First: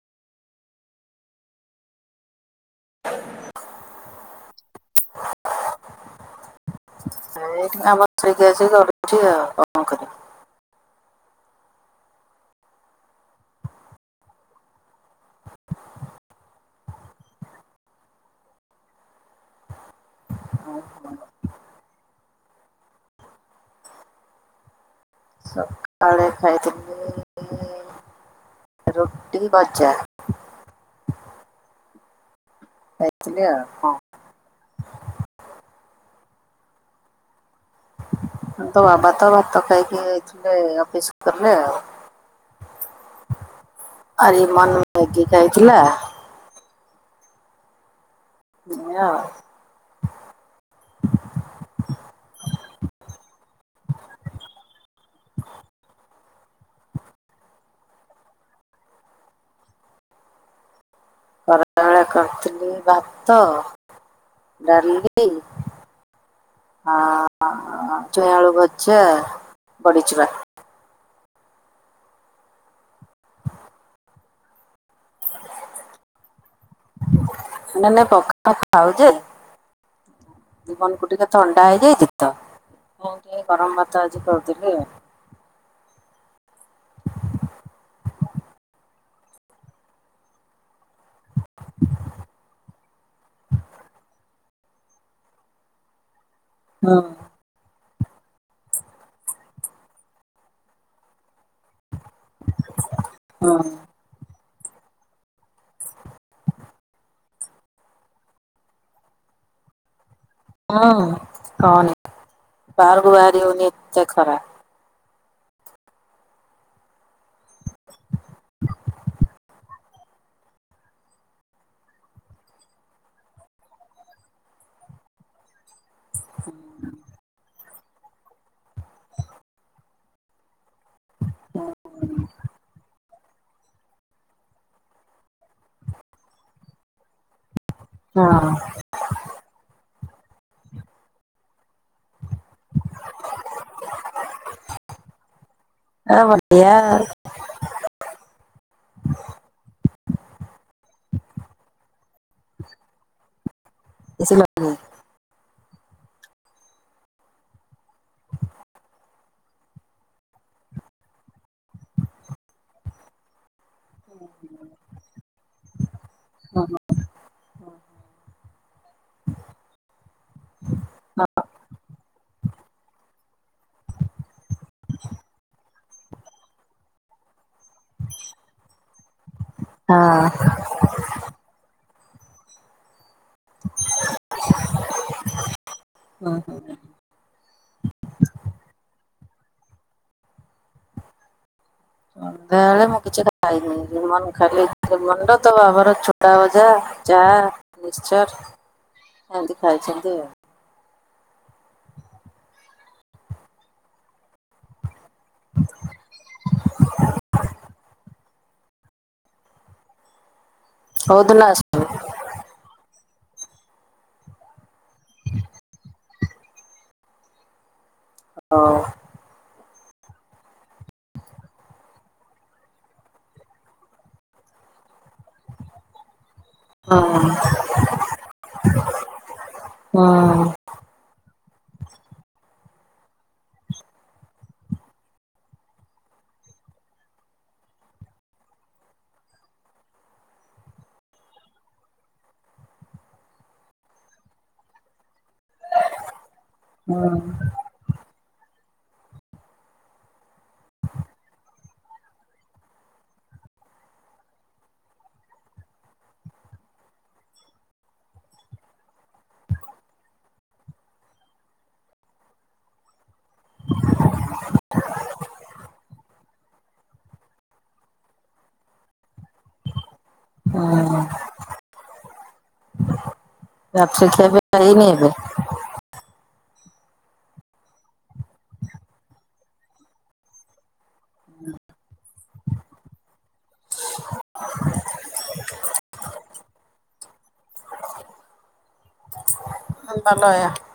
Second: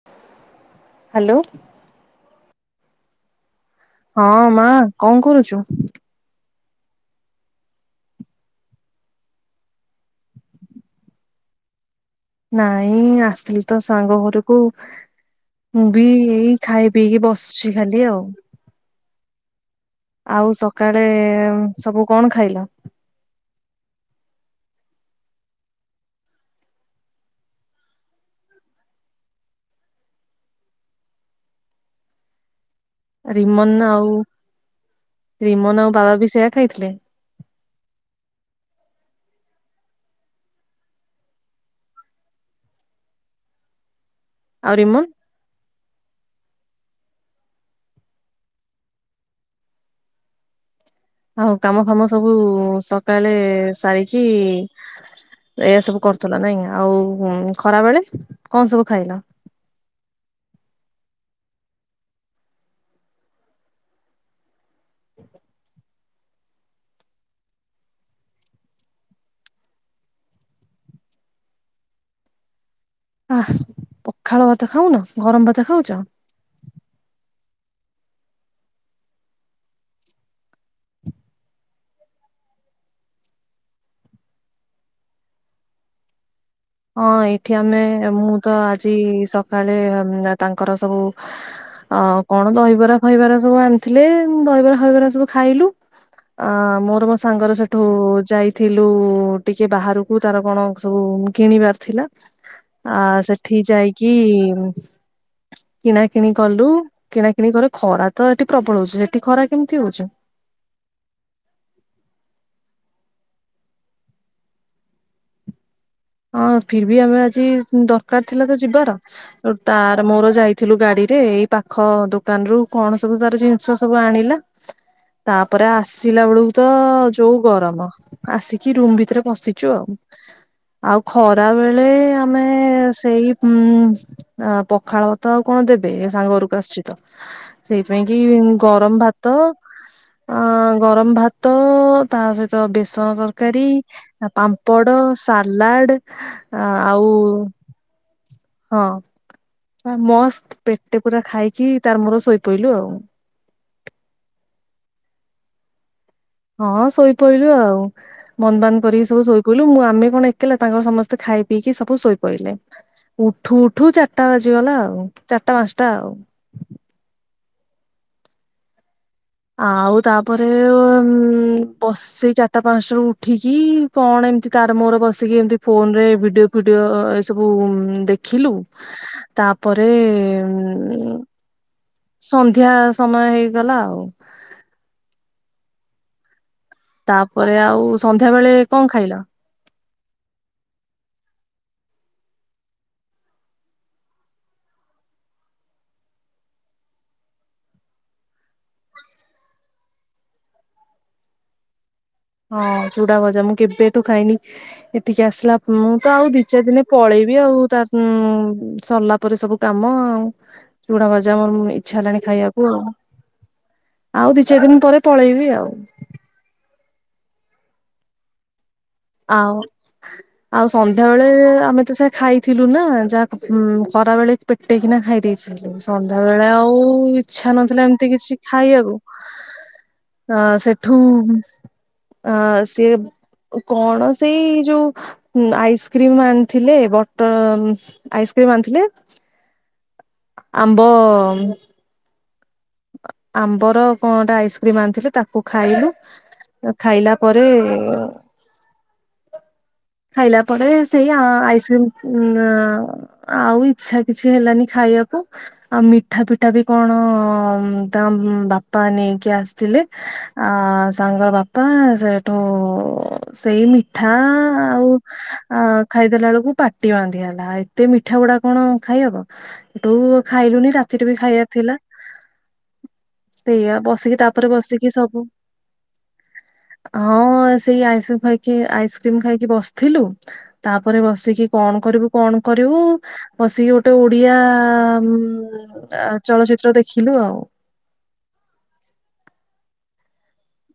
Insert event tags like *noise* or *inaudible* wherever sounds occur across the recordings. *unintelligible* Hello? *inaudible* ହଁ, ମା କଣ କରୁଛୁ? ସେଇଠାମ ସେିକି ଅଛି ଘଛି ଆଉ *inaudible* କଣ ଖାଇଛ *unintelligible* ନାଇଁ ଆସିଥିଲିତ ସାଙ୍ଗ ଘରକୁ। ମୁଁ ବି ଏଇ ଖାଇ ପିଇକି ବସଛି ଖାଲି ଆଉ। ଆଉ ସକାଳେ ସବୁ କଣ ଖାଇଲ? ସକାଳେ ଖାଇଥିଲି ରୁଟି ଭଜା। ଖାଇଥିଲି ରିମନ କଣ। ଆଉ ରିମନ ଆଉ ବାବା ବି ସେୟା ଖାଇଥିଲେ? ତୋ ବାବା ତ ଭାତ ଖାଇକି ଯାଇଥିଲେ ଅଫିସ ଗଲେ ଆଉ। ଆରେ ଆଉ ମନ ରିମନ ମ୍ୟାଗି ଖାଇଥିଲା। ହଆ *unintelligible* ଆଉ କାମ ଫାମ ସବୁ ସକାଳେ ସାରିକି ଏଆ ସବୁ କରୁଥିଲ ନାଇଁକି ଆଉ ଖରା ବେଳେ କଣ ସବୁ ଖାଇଲ? ଖରାବେଳେ କରିଥିଲି ଭାତ ଡାଲି ଆଁ ଛୁଇଁ ଆଳୁ ଭଯା ବଡି ଚୁରା। ଆହା ପଖାଳ ଭାତ ଖାଉନ ଗରମ ଭାତ ଖାଉଚ? ନା ନା ପଖାଳ ଖାଉଜେ ଜିବନ୍ କୁ ଟିକେ ଥଣ୍ଡା ହେଇଯାଇଚି ତ ଏଇ ଟିକେ ଗରମ ଭାତ ଆଜି କରୁଥିଲି ଆଉା। ହଁ ଏଇଠି ଆମେ ମୁଁ ତ ଆଜି ସକାଳେ ତାଙ୍କର ସବୁ ଅ କଣ ଦହିବରା ଫଇବରା ସବୁ ଆଣିଥିଲେ ଦହିବରା ଫଇବରା ସବୁ ଖାଇଲୁ। ଅ ହୁଁ ମୋର ସାଙ୍ଗର ସେଠଉ ଯାଇଥିଲୁ ଟିକେ ବାହାରକୁ ତାର କଣ ସବୁ କିଣିବାର ଥିଲା। ଆ ସେଠି ହୁଁ। ଯାଇକି କିଣାକିଣି କଲୁ କିଣାକିଣି କରୁ ଖରା ତ ଏଠି ପ୍ରବଳ ହଉଚି। ସେଠି ଖରା କେମିତି ହଉଚି? ହୁଁ କହନି ବାହାରକୁ ବାହାରି ହଉନି ଏତେ ଖରା। ହଁ ଫିରବି ଆମେ ଆଜି ଦରକାର ଥିଲା ତ ଯିବାର। ତାର ମୋର ଯାଇଥିଲୁ ଗାଡିରେ ଏଇ ପାଖ ଦୋକାନରୁୁ କଣ ସବୁ ତାର ଜିନିଷ ସବୁ ଆଣିଲା। ତାପରେ ଆସିଲା ବେଳକୁ ତ ଯୋଉ ଗରମ ଆସିକି ରୁମୁ ଭିତରେ ବସିଚୁ ଆଉ। ଆଉ ଖରା ବେଳେ ଆମେ ସେଇ ହୁଁ ଆଁ ପଖାଳ ଭାତ ଆଉ କଣ ଦେବେ ଏ ସାଙ୍ଗ ଘରକୁ ଆସୁଛି ତ? ସେଇଥିପାଇଁ କି ହଁ ଗରମ ଭାତ ଅ ଗରମ ଭାତ ତା ସହିତ ବେସନ ତରକାରୀ ପାମ୍ପଡ଼ ସାଲାଡ ଏ ବଢିଆ ଆଉ ହଁ ମସ୍ତ ପେଟେ ପୁରା ଖାଇକି ତାର ମୋର ଶୋଇପଇଲୁ ଆଉ। ଏସି ଲାଗିନି? ହଁ ଶୋଇପଇଲୁ ଆଉ। ବନ୍ଦ ବାନ୍ଦ କରିକି ସବୁ ଶୋଇ ପଇଲୁ ମୁଁ ଆମେ କଣ ଏକେଲା ତାଙ୍କର ସମସ୍ତେ ଖାଇ ପିଇକି ସବୁ ଶୋଇ ପଇଲେ। ଉଠୁ ଉଠୁ ଚାରିଟା ବାଜିଗଲା ଆଉ ଚାରିଟା ପାଞ୍ଚଟା ଆଉ। ହଁ। ଆଉ ତାପରେ ଉ ବସି ସେଇ ଚାରିଟା ପାଞ୍ଚଟା ରେ ଉଠିକି କଣ ଏମିତି ତାର ମୋର ବସିକି ଏମିତି ଫୋନରେ ଭିଡିଓ ଫିଡିଓ ଏସବୁ ଦେଖିଲୁ। ତାପରେ ସନ୍ଧ୍ୟା ସମୟ ହେଇଗଲା ଆଉ। ହଁ ହଁ। ତାପରେ ଆଉ ସନ୍ଧ୍ୟା ବେଳେ କଣ ଖାଇଲ? ସନ୍ଧ୍ୟା ବେଳେ ମୁଁ କିଛି ଖାଇନି। ରିମନ ଖାଲି ରିମନ ର ତା ବାବାର ଚୁଡାଭଜା ଚାଆ, ମିକ୍ସଚର ଏମତି ଖାଇଛନ୍ତି ଆଉ। ହଁ ଚୁଡାଭଜା ମୁଁ କେବେଠୁ ଖାଇନି ଟିକେ ଆସିଲା ମୁଁ ତ ଆଉ ଦି ଚାରି ଦିନ ରେ ପଳେଇବି ଆଉ ତା ଉ ସରିଲା ପରେ ସବୁ କାମ ଆଉ ଚୁଡା ଭଜା କୋଉଦିନ *unintelligible* ଆସିବୁ? ଇଚ୍ଛା ହେଲାଣି ଖାଇଆକୁ ଆଉ। ଆଉ ଦି ଚାରି ଦିନ୍ ପରେ ପଳେଇବି ଆଉ। ହଁ। ଆଉ। ଆଉ ସନ୍ଧ୍ୟା ବେଳେ ଆମେ ତ ସେ ଖାଇଥିଲୁ ନା ଯାହା ଖରା ବେଳେ ପେଟେକିନା ଖାଇ ଦେଇଛି। ସନ୍ଧ୍ୟା ବେଳେ ଆଉ ହଁ ଇଚ୍ଛା ନ ଥିଲା ଏମତି କିଛି ଖାଇଆକୁ ହଁ। ଅଁ ସେଠୁ ଅଁ ସିଏ କଣ ସେଇ ଯୋଉ ଉଁ ଆଇସ୍କ୍ରିମ ଆଣିଥିଲେ ବଟର ଆଇସ୍କ୍ରିମ ଆଣିଥିଲେ। ଆମ୍ବ ଆମ୍ବର କଁ ଗୋଟା ଆଇସ୍କ୍ରିମ ଆଣିଥିଲେ ତାକୁ ଖାଇଲୁ। ଖାଇଲା ପରେ ଖାଇଲା ପରେ ସେଇ ଆଁ ଆଇସ୍କ୍ରିମ ଉଁ ଆଁ ଆଉ ଇଛା କିଛି ହେଲାନି ଖାଇଆକୁ। ଆଉ ମିଠା ଫିଠା ବି କଣ ତାଙ୍କ ବାପା ନେଇକି ଆସିଥିଲେ। ଆ ସାଙ୍ଗର ବାପା ସେଇଠୁ ସେଇ ମିଠା ଆଉ ଆଁ ଖାଇଦେଲା ବେଳକୁ ପାଟି ବାନ୍ଧି ହେଲା ଏତେ ମିଠା ଗୁଡା କଣ ଖାଇହବ। ସେଠୁ ଖାଇଲୁନି ହଁ। ରାତିଟେ ବି ଖାଇବା ଥିଲା। ସେଇଆ ରାତିରେ ବସିକି ତାପରେ ଖିଆପିଆ ହେଇନି ବସିକି ଏବେ? ସବୁ ହଁ ସେଇ ଆଇଁଷ ଖାଇକି ଆଇସ୍କ୍ରିମ ଖାଇକି ଵସଥିଲୁ ତାପରେ ବସିକି କଣ କରିବୁ କଣ କରିବୁ ବସିକି ଗୋଟେ ଓଡିଆ ଉଁ ଚଳଚ୍ଚିତ୍ର ଦେଖିଲୁ ଆଉ। *unintelligible*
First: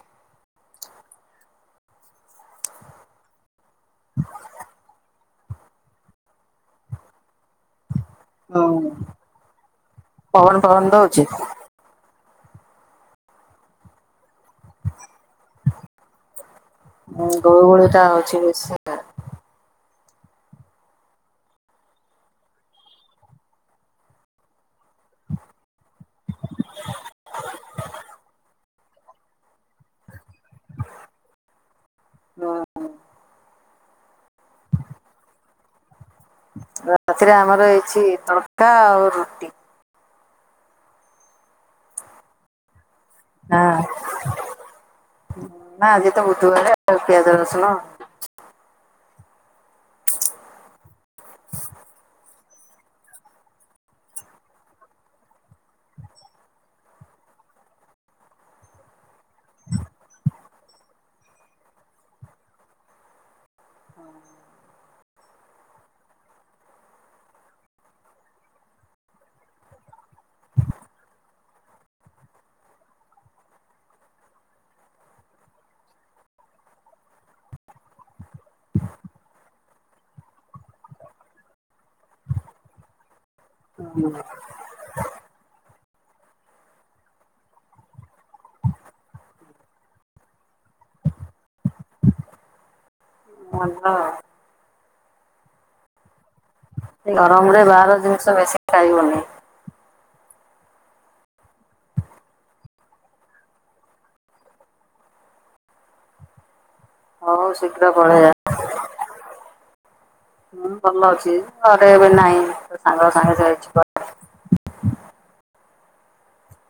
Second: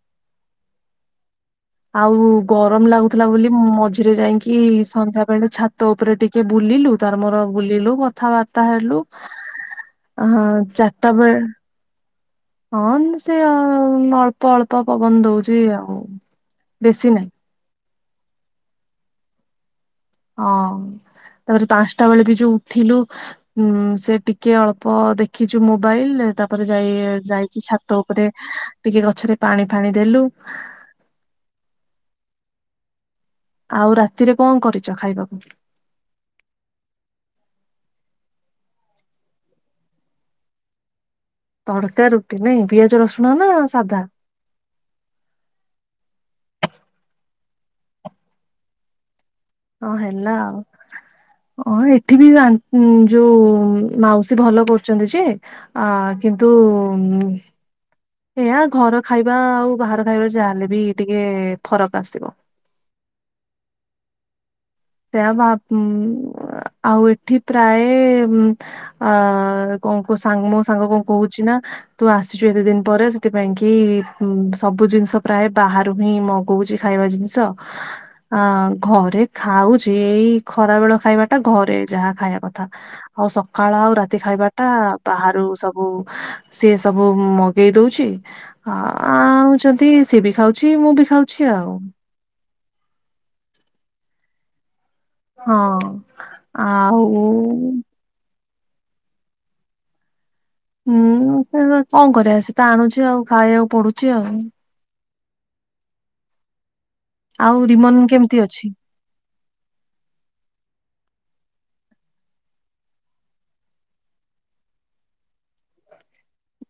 ଆଉ ଗରମ ଲାଗୁଥିଲା ବୋଲି ମଝିରେ ଯାଇଁକି ସନ୍ଧ୍ୟା ବେଳେ ଛା ତ ଉପରେ ଟିକେ ବୁଲିଲୁ। ତାର ମୋର ବୁଲିଲୁ କଥାବାର୍ତ୍ତା ହୁଁ ହେଲୁ ଅହଁ ପବନ ଫବନ ଚାରଟା ଦଉଛି? ବେଳେ ହଁନ ସେ ଅଳ୍ପ ଅଳ୍ପ ପବନ ଦଉଚି ଆଉ ବେଶୀ ନାହିଁ। ଗୁଳୁ ଗୁଳି ଟା ହଉଛି ବେଶୀ। ହଁ ତାପରେ ପାଞ୍ଚଟା ବେଳେ ବି ଯୋଉ ଉଠିଲୁ ଉଁ ସେ ଟିକେ ଅଳ୍ପ ଦେଖିଛୁ ମୋବାଇଲ ତାପରେ ଯାଇ ଯାଇକି ଛାତ ଉପରେ ଟିକେ ଗଛରେ ପାଣି ଫାଣି ଦେଲୁ। ହଁ ହଁ। ଆଉ ରାତିରେ କଁ କରିଛ ଖାଇବାକୁ? ରାତିରେ ଆମର ହେଇଛି ତଡକା ଆଉ ରୁଟି। ତଡ଼କା ରୁଟି ନାଇଁ ପିଆଜ ରସୁଣ ନା ହଁ। ସାଧା ନା ଆଜି ତ ବୁଧୁବାରେ ଆଉ ପିଆଜ ରଶୁଣ ହଁ ହେଲା ଆଉ ଅଁ ଏଠି ବି ଉଁ ଯୋଉ ମାଉସୀ ଭଲ କରୁଛନ୍ତି ଯେ, ଆ କିନ୍ତୁ ଏୟା ଘର ଖାଇବା ଆଉ ବାହାର ଖାଇବା ଯାହା ହେଲେ ବି ଟିକେ ଫରକ ଆସିବ। ହୁଁ। ସେଇଆ ଭାବ ଉଁ ଉଁ ଆ ଆଉ ଏଠି ପ୍ରାଏ ଉଁ ଅ ଅ ଅ କଣ କୋଉ ସାଙ୍ଗ ମୋ ସାଙ୍ଗ କଣ କହୁଛି ନା ତୁ ଆସିଚୁ ଏତେ ଦିନ ପରେ ସେଥିପାଇଁ କି ଉଁ ସବୁ ଜିନିଷ ପ୍ରାଏ ବାହାରୁ ହିଁ ମଗ କହୁଚି ଖାଇବା ଜିନିଷ ଆଁ ଘରେ ଖାଉଛି ଖରା ବେଳ ଖାଇବା ଟା ଘରେ ଯାହା ଖାଇବା କଥା ଆଉ ସକ୍ କାଳ ଆଉ ରାତି ଖାଇବା ଟା ବାହାରୁ ସବୁ ସିଏ ସବୁ ମଗେଇ ଦଉଛି। ହଁ ଆଣୁଚନ୍ତି ସେ ବି ଖାଉଛି ମୁଁ ବି ଖାଉଛି ଆଉ। ମନ ଆଉ। ହଁ। ଏଇ ଗରମ ରେ ଆଉ ବାହାର ଜିନିଷ ବେଶି ଖାଇବନି। ହୁଁ ସେ ତ କ କଣ କରିବା ସେ ତ ଆଣୁଛି ଆଉ ଖାଇବାକୁ ପଡୁଚି ଆଉ। ହଉ ଆଉ ଶୀଘ୍ର ରିମନ୍ ପଳେଇବା କେମିତି ଅଛି? ହଁ ଭଲ ଅଛି ଘରେ ଏବେ ନାଇଁ ତା ସାଙ୍ଗ ସାଙ୍ଗେ ଯାଇଛି କୁଆ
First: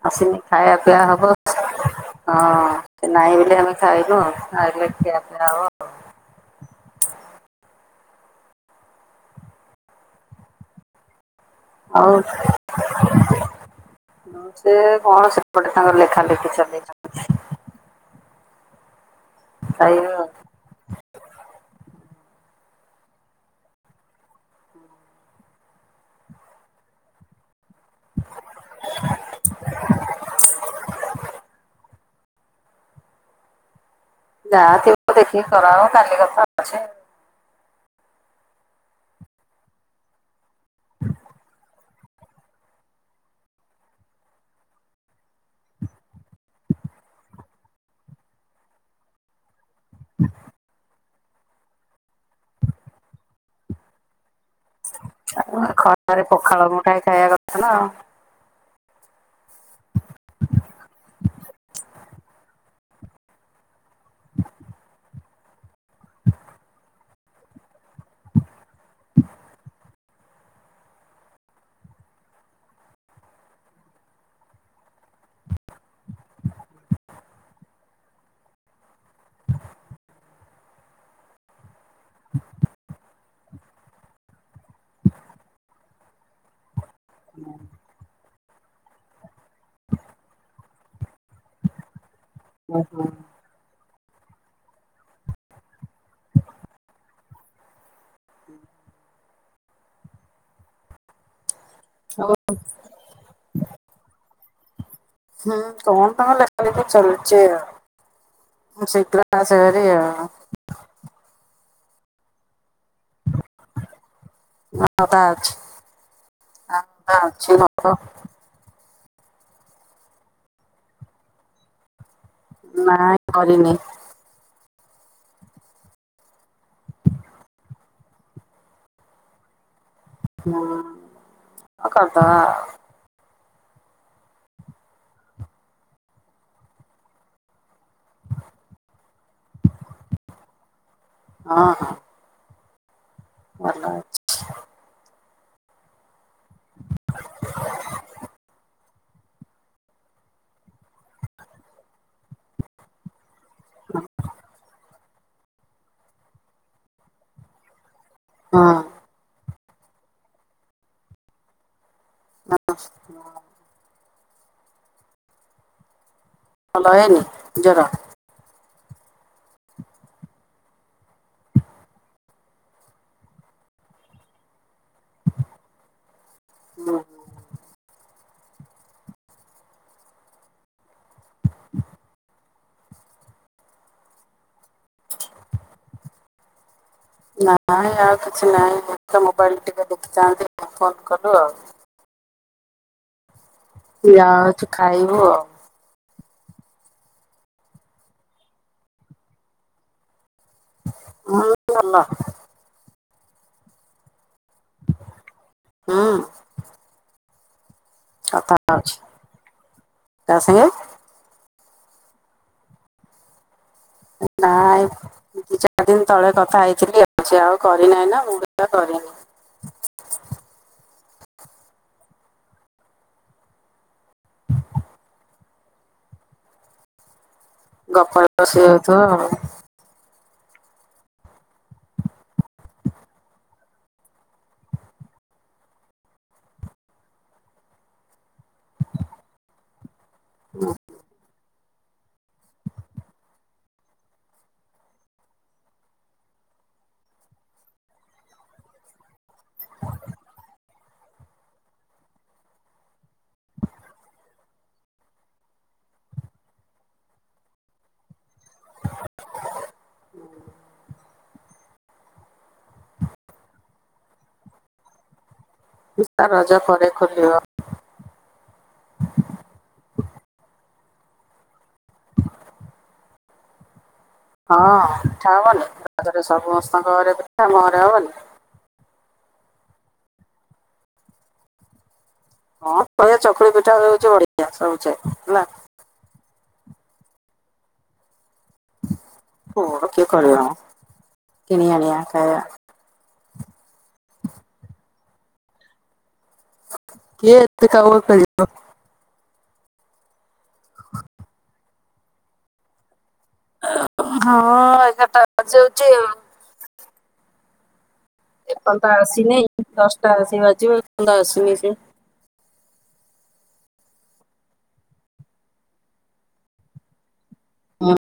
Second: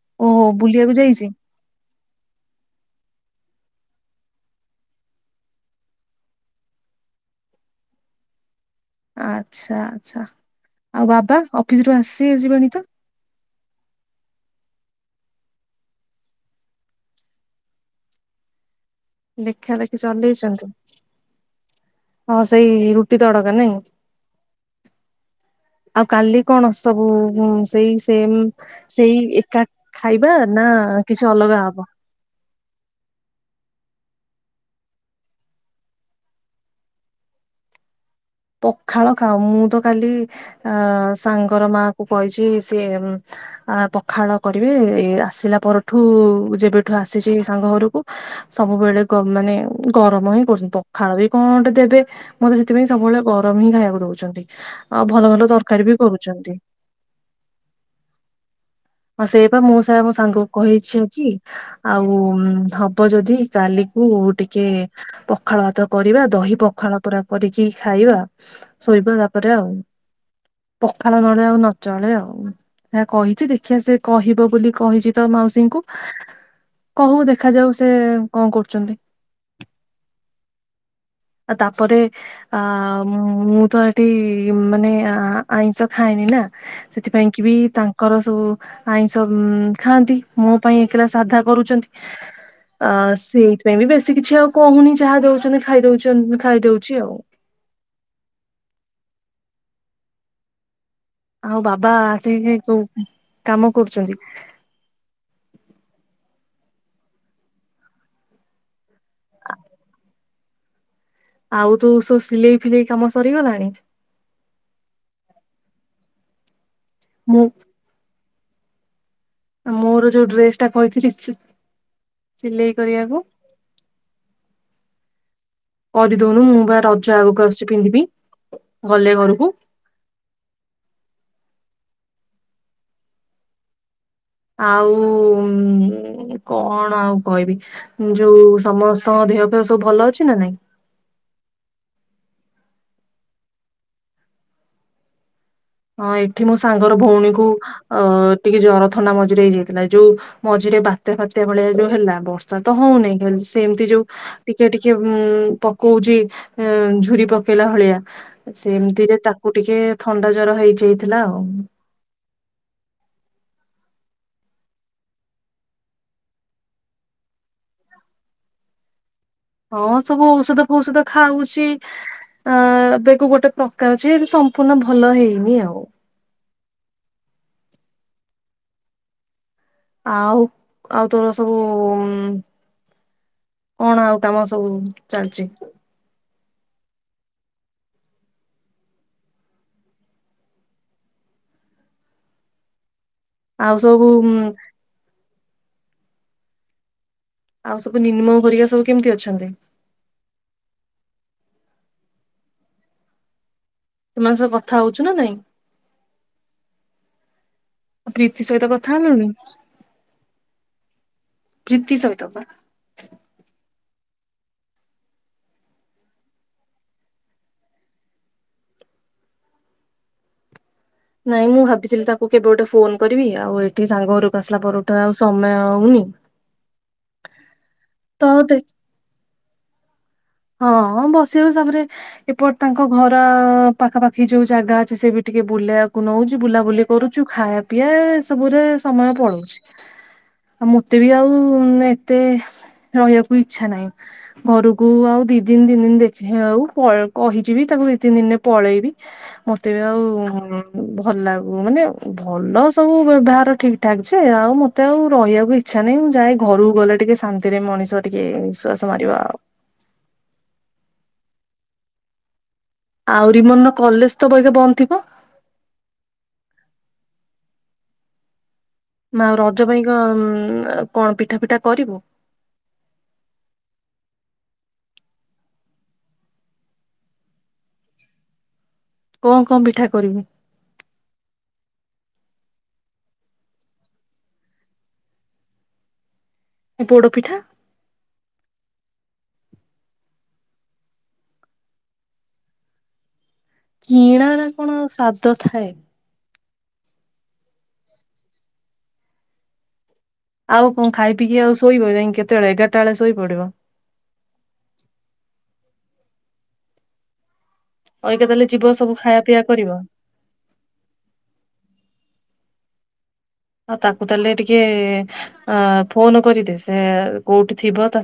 ଆସନି ଓହୋ ଖାଇବା ବୁଲିବାକୁ ପିଇବା ଯାଇଛି ହବ ହଁ ସେ ନାଇଁ ବୋଲି ଆମେ ଖାଇନୁ ଆଉ ସେ ଆଇଲେ ଖିଆପିଆ ହବ। ଆଚ୍ଛା ଆଚ୍ଛା ଆଉ ବାବା ଅପ୍ ଆଉ ହଁ ସେ କଣ ସେପଟେ ତାଙ୍କର ଲେଖା ଲେଖି ଚଲେଇଚନ୍ତି। ଲେଖା ଲେଖି ଖାଇବେ ଆଉ। ଚଲେଇଚନ୍ତି? ହଁ ସେଇ ରୁଟି ତଡକା ନେଇଁ? ଆଉ କାଲି କଣ ସବୁ ଉ ଉ ମ ସ୍ ସେଇ ସେମ ସେଇ ଏକା ଖାଇବା ନା କିଛି ଅଲଗା ହବ? ଯାହାଥିବ ଦେଖିକି କରାହବ କାଲି କଥା ଅଛି ଆଉ। ପଖାଳ ଖାଅ ମୁଁ ତ କାଲି ଅଁ ଅଁ ସାଙ୍ଗର ମା କୁ କହିଚି ସିଏ ଆ ପଖାଳ କରିବେ ଏ ଆସିଲା ପରଠୁ ଯେବେଠୁ ଆସିଚି ସାଙ୍ଗ ଘରୁକୁ ସବୁବେଳେ ଗ ମାନେ ଗରମ ହିଁ କରୁଚନ୍ତି ପଖାଳ ବି କଣଗୋଟେ ଦେବେ ମତେ ସେଥିପାଇଁ ସବୁବେଳେ ଗରମ ହିଁ ଖାଇବାକୁ ଦଉଚନ୍ତି। ଆଉ ଭଲ ଭଲ ତରକାରୀ ବି କରୁଚନ୍ତି। ଖାଇ ଖାଇବା କଥା ନା ଆଉ। ହଁ ସେଇପା ମୁଁ ସେଇଆ ମୋ ସାଙ୍ଗକୁ କହିଛି ଆଜି ଆଉ ଉ ମ୍ ହବ ଯଦି କାଲି କୁ ଟିକେ ପଖାଳ ଭାତ କରିବା ଦହି ପଖାଳ ପୁରା କରିକି ଖାଇବା। ଶୋଇବା ତାପରେ ଆଉ। ପଖାଳ ନହେଲେ ଆଉ ନଚଳେ ଆଉ ହେଇଆ କହିଚି ଦେଖ ଖିଆ ସେ କହିବ ବୋଲି କହିଚି ତ ମାଉସୀଙ୍କୁ। କହୁ ଦେଖାଯାଉ ସେ କଣ କରୁଚନ୍ତି। ଆ ତାପରେ ଆ ଆ ଆ ମ୍ ମୁଁ ମୁଁ ତ ହେଠି ମାନେ ଆଁ ଆଁ ଆଇଁଷ ଖାଇନି ନା ସେଥିପାଇଁ କି ବି ତାଙ୍କ କର ସବୁ ଆଇଁଷ ଉଁ ଉଁ ମ୍ ଖାଆନ୍ତି ମୋ ପାଇଁ ଏକେଲା ସାଧା କରୁଚନ୍ତି। ଆ ଓହୋ। ସେଇଥିପାଇଁ ବି ବେଶୀ କିଛି ଆଉ କହୁନି ଯାହା ଦଉଚନ୍ତି ଖାଇ ଖାଇଦଉଚନ୍ତ ଖାଇଦଉଚି ଆଉ। ହଁ *unintelligible* ଆଉ ବାବା ଆସିକି କୋଉ କାମ କରୁଚନ୍ତି? ହୁଁ କଣ ତାଙ୍କ ଲେଖା ଲେଖି ଚାଲିଚି ଆଉ। ମୁଁ ସେଇଥିଲାଗି ଆସେ ଭାରି ଆଉ। ଆଉ ତୁ ସୁ ସିଲେଇ ଫିଲେଇ କାମ ସରିଗଲାଣି? ହଁ ଅଧା ଅଛି, ମୁଁ ଅଛି ନତ *inaudible* ମୋର ଯୋଉ ଡ୍ରେସ୍ ଟା କହିଥିଲି ସି ସିଲେଇ ନାଇଁ କରିଆକୁ। କରିନି *unintelligible* କରିଦଉନୁ ମୁଁ ବା ରଜ ଆଗକୁ ଆସୁଚି ପିନ୍ଧିବି, ଗଲେ ଘରକୁ। ହୁଁ, ଆଉ କରିଦବା ଆଉ। ଆଉ ଉଁ କଣ ଆଉ କହିବି। ଯୋଉ ସମସ୍ତଙ୍କ ଦେହ ଫେଅ ସବୁ ଭଲ ଅଛି ନା ନାଇଁ? ହଁ ହଁ। ଭଲ ଅ ହଁ ଏଠି ମୋ ସାଙ୍ଗର ଭଉଣୀ କୁ ଅ ଟିକେ ଜର ଥଣ୍ଡା ମଜିରେ ହେଇ ଯାଇଥିଲା। ଯୋଉ ମଝିରେ ବାତ୍ୟା ଫାତ୍ୟା ଭଳିଆ ଯୋଉ ହେଲା ବର୍ଷା ତ ହଉନି, ହେ ଏମିତି ଯୋଉ ଟିକେ ଟିକେ ହୁଁ ପକଉଛି ଝୁୁରି ପକେଇଲା ଭଳିଆ। ହଁ ସେମିତିରେ ତାକୁ ଟିକେ ଥଣ୍ଡା ଜର ହେଇଯାଇଥିଲା ଆଉ। *inaudible* ଭଲ ହେଇନି, ଜର। ହଁ ସବୁ ଔଷଧ ଫୌଷଧ ଖାଉଚି ଅ ଏବେକୁ ଗୋଟେ ପ୍ରକାର ଅଛି ସମ୍ପୂର୍ଣ୍ଣ ଭଲ ହେଇନି ଆଉ। ହଁ। ଆଉ, ଆଉ ତୋର ସବୁ ଉଁ କଣ ଆଉ କାମ ସବୁ ଚାଲିଛି? ନାଇଁ ଆଉ କିଛି ନାହିଁ ଏଇତ ମୋବାଇଲ ଟିକେ ଦେଖିଥାନ୍ତି ତୁ ଫୋନ୍ କଲୁ ଆଉ। ଆଉ ସବୁ ଯାଉଚୁ ଖାଇବୁ ଆଉ। ଆଉ ସବୁ ନିନମ୍ ଘରିକା ସବୁ କେମିତି ଅଛନ୍ତି? ବହୁତ୍ ଭଲ। *inaudible* ସେମାନଙ୍କ ସହ କଥା ହଉଚୁ ନା ନାଇଁ? ହୁଁ। ପ୍ରୀତି ସହିତ କଥା ହେଲୁଣି? କା ସାଙ୍ଗେ? ପ୍ରିତି ସହିତ ପା। ନାଇଁ ଦି ଚାରି ଦିନି ତଳେ କଥା ହେଇଥିଲି, ସିଏ ଆଉ କରିନାହିଁ ନା ମୁଁ ବି କରିନି। ନାଇଁ ମୁଁ ଭାବିଥିଲି ତାକୁ କେବେ ଗୋଟେ ଫୋନ୍ କରିବ, ଆଉ ଏଠି ସାଙ୍ଗ ଘରକୁ ଆସିଲା ପରଠୁ ଆଉ ସମୟ ହଉନି। *unintelligible* ଗପରେ ଦେ ସୁଅଉଥିବ ଆଉ। ହଁ ବସିବ ସାବରେ ଏପଟେ ତାଙ୍କ ଘର ପାଖାପାଖି ଯୋଉ ଜାଗା ଅଛି ସେ ବି ଟିକେ ବୁଲେଇଆକୁ ନଉଛି। ବୁଲାବୁଲି କରୁଛୁ, ଖାଇଆ ପିଆ ଏ ସବୁରେ ସମୟ ପଳଉଛି। ଆଉ ମତେ ବି ଆଉ ଏତେ ରହିବାକୁ ଇଛା ନାହିଁ। ଘରକୁ ଆଉ ଦି ଦିନ ତିନି ଦିନ ଦେଖେ ଆଉ କହିଚିବି ତାକୁ ଦି ତିନି ଦିନରେ ପଳେଇବି। ମତେ ବି ଆଉ ଉଁ ଭଲ ଲାଗୁ ମାନେ ଭଲ ସବୁ ବ୍ୟବହାର ଠିକ୍ ଠାକ୍ ଯେ ଆଉ ମ ମତେ ଆଉ ରହିବାକୁ ଇଚ୍ଛା ନାହିଁ ମୁଁ ଯାଏ ଘକୁ ଗଲେ ଟିକେ ଶାନ୍ତିରେ ମଣିଷ ଟିକେ ନିଶ୍ଵାସ ମାରିବା ଆଉ। ଆହୁରି ମନ କଲେଜ ତ ଏବେ ବନ୍ଦ ଥିବ। *unintelligible* ରଜ ପରେ ଖୋଲିବ। ମ ରଜ ପାଇଁ କଣ ପିଠା ପିଠା କରିବୁ? ହଁ ପିଠା ହବନି ରଜରେ ସମସ୍ତଙ୍କ ଘରେ ପିଠା ଆମ ଘରେ ହବନି। କଣ କଣ ପିଠା କରିବୁ? କଣ କରିବା ଚକୁଳି ପିଠା ହୋଉଚି ବଢିଆ ହେଲା ସବୁଛେ। ପୋଡ ପିଠା? ପୋଡ କିଏ କରିବ ମ କିଣି ଆଣିବା ଖାଇବା। କିଣାର କଣ ସ୍ଵାଦ ଥାଏ। କିଏ ଏତେ କାମ କରିବ। ଆଉ କଣ ଖାଇ ପିଇକି ଆଉ ଶୋଇବ ଯାଇ କେତେବେଳେ ଏଗାରଟାବେଳେ ଶୋଇ ପଡିବ। ହଁ ଏଗାରଟା ବାଜିଯାଉଚି ଆଉ। ଅଇକା ତାହେଲେ ଏ ଯିବ ପନ୍ତ ସବୁ ଖାଇବା ପିଇବା ଆସିନେଇ କରିବ ଦଶଟା ଆସି ବାଜିବ ଏପନ୍ତ ଆସିନେଇ ସେ। ଆଉ ତାକୁ ତାହେଲେ ଟିକେ ଅ ଫୋନ କରିଦେ ସେ କୋଉଠି ଥିବ ତା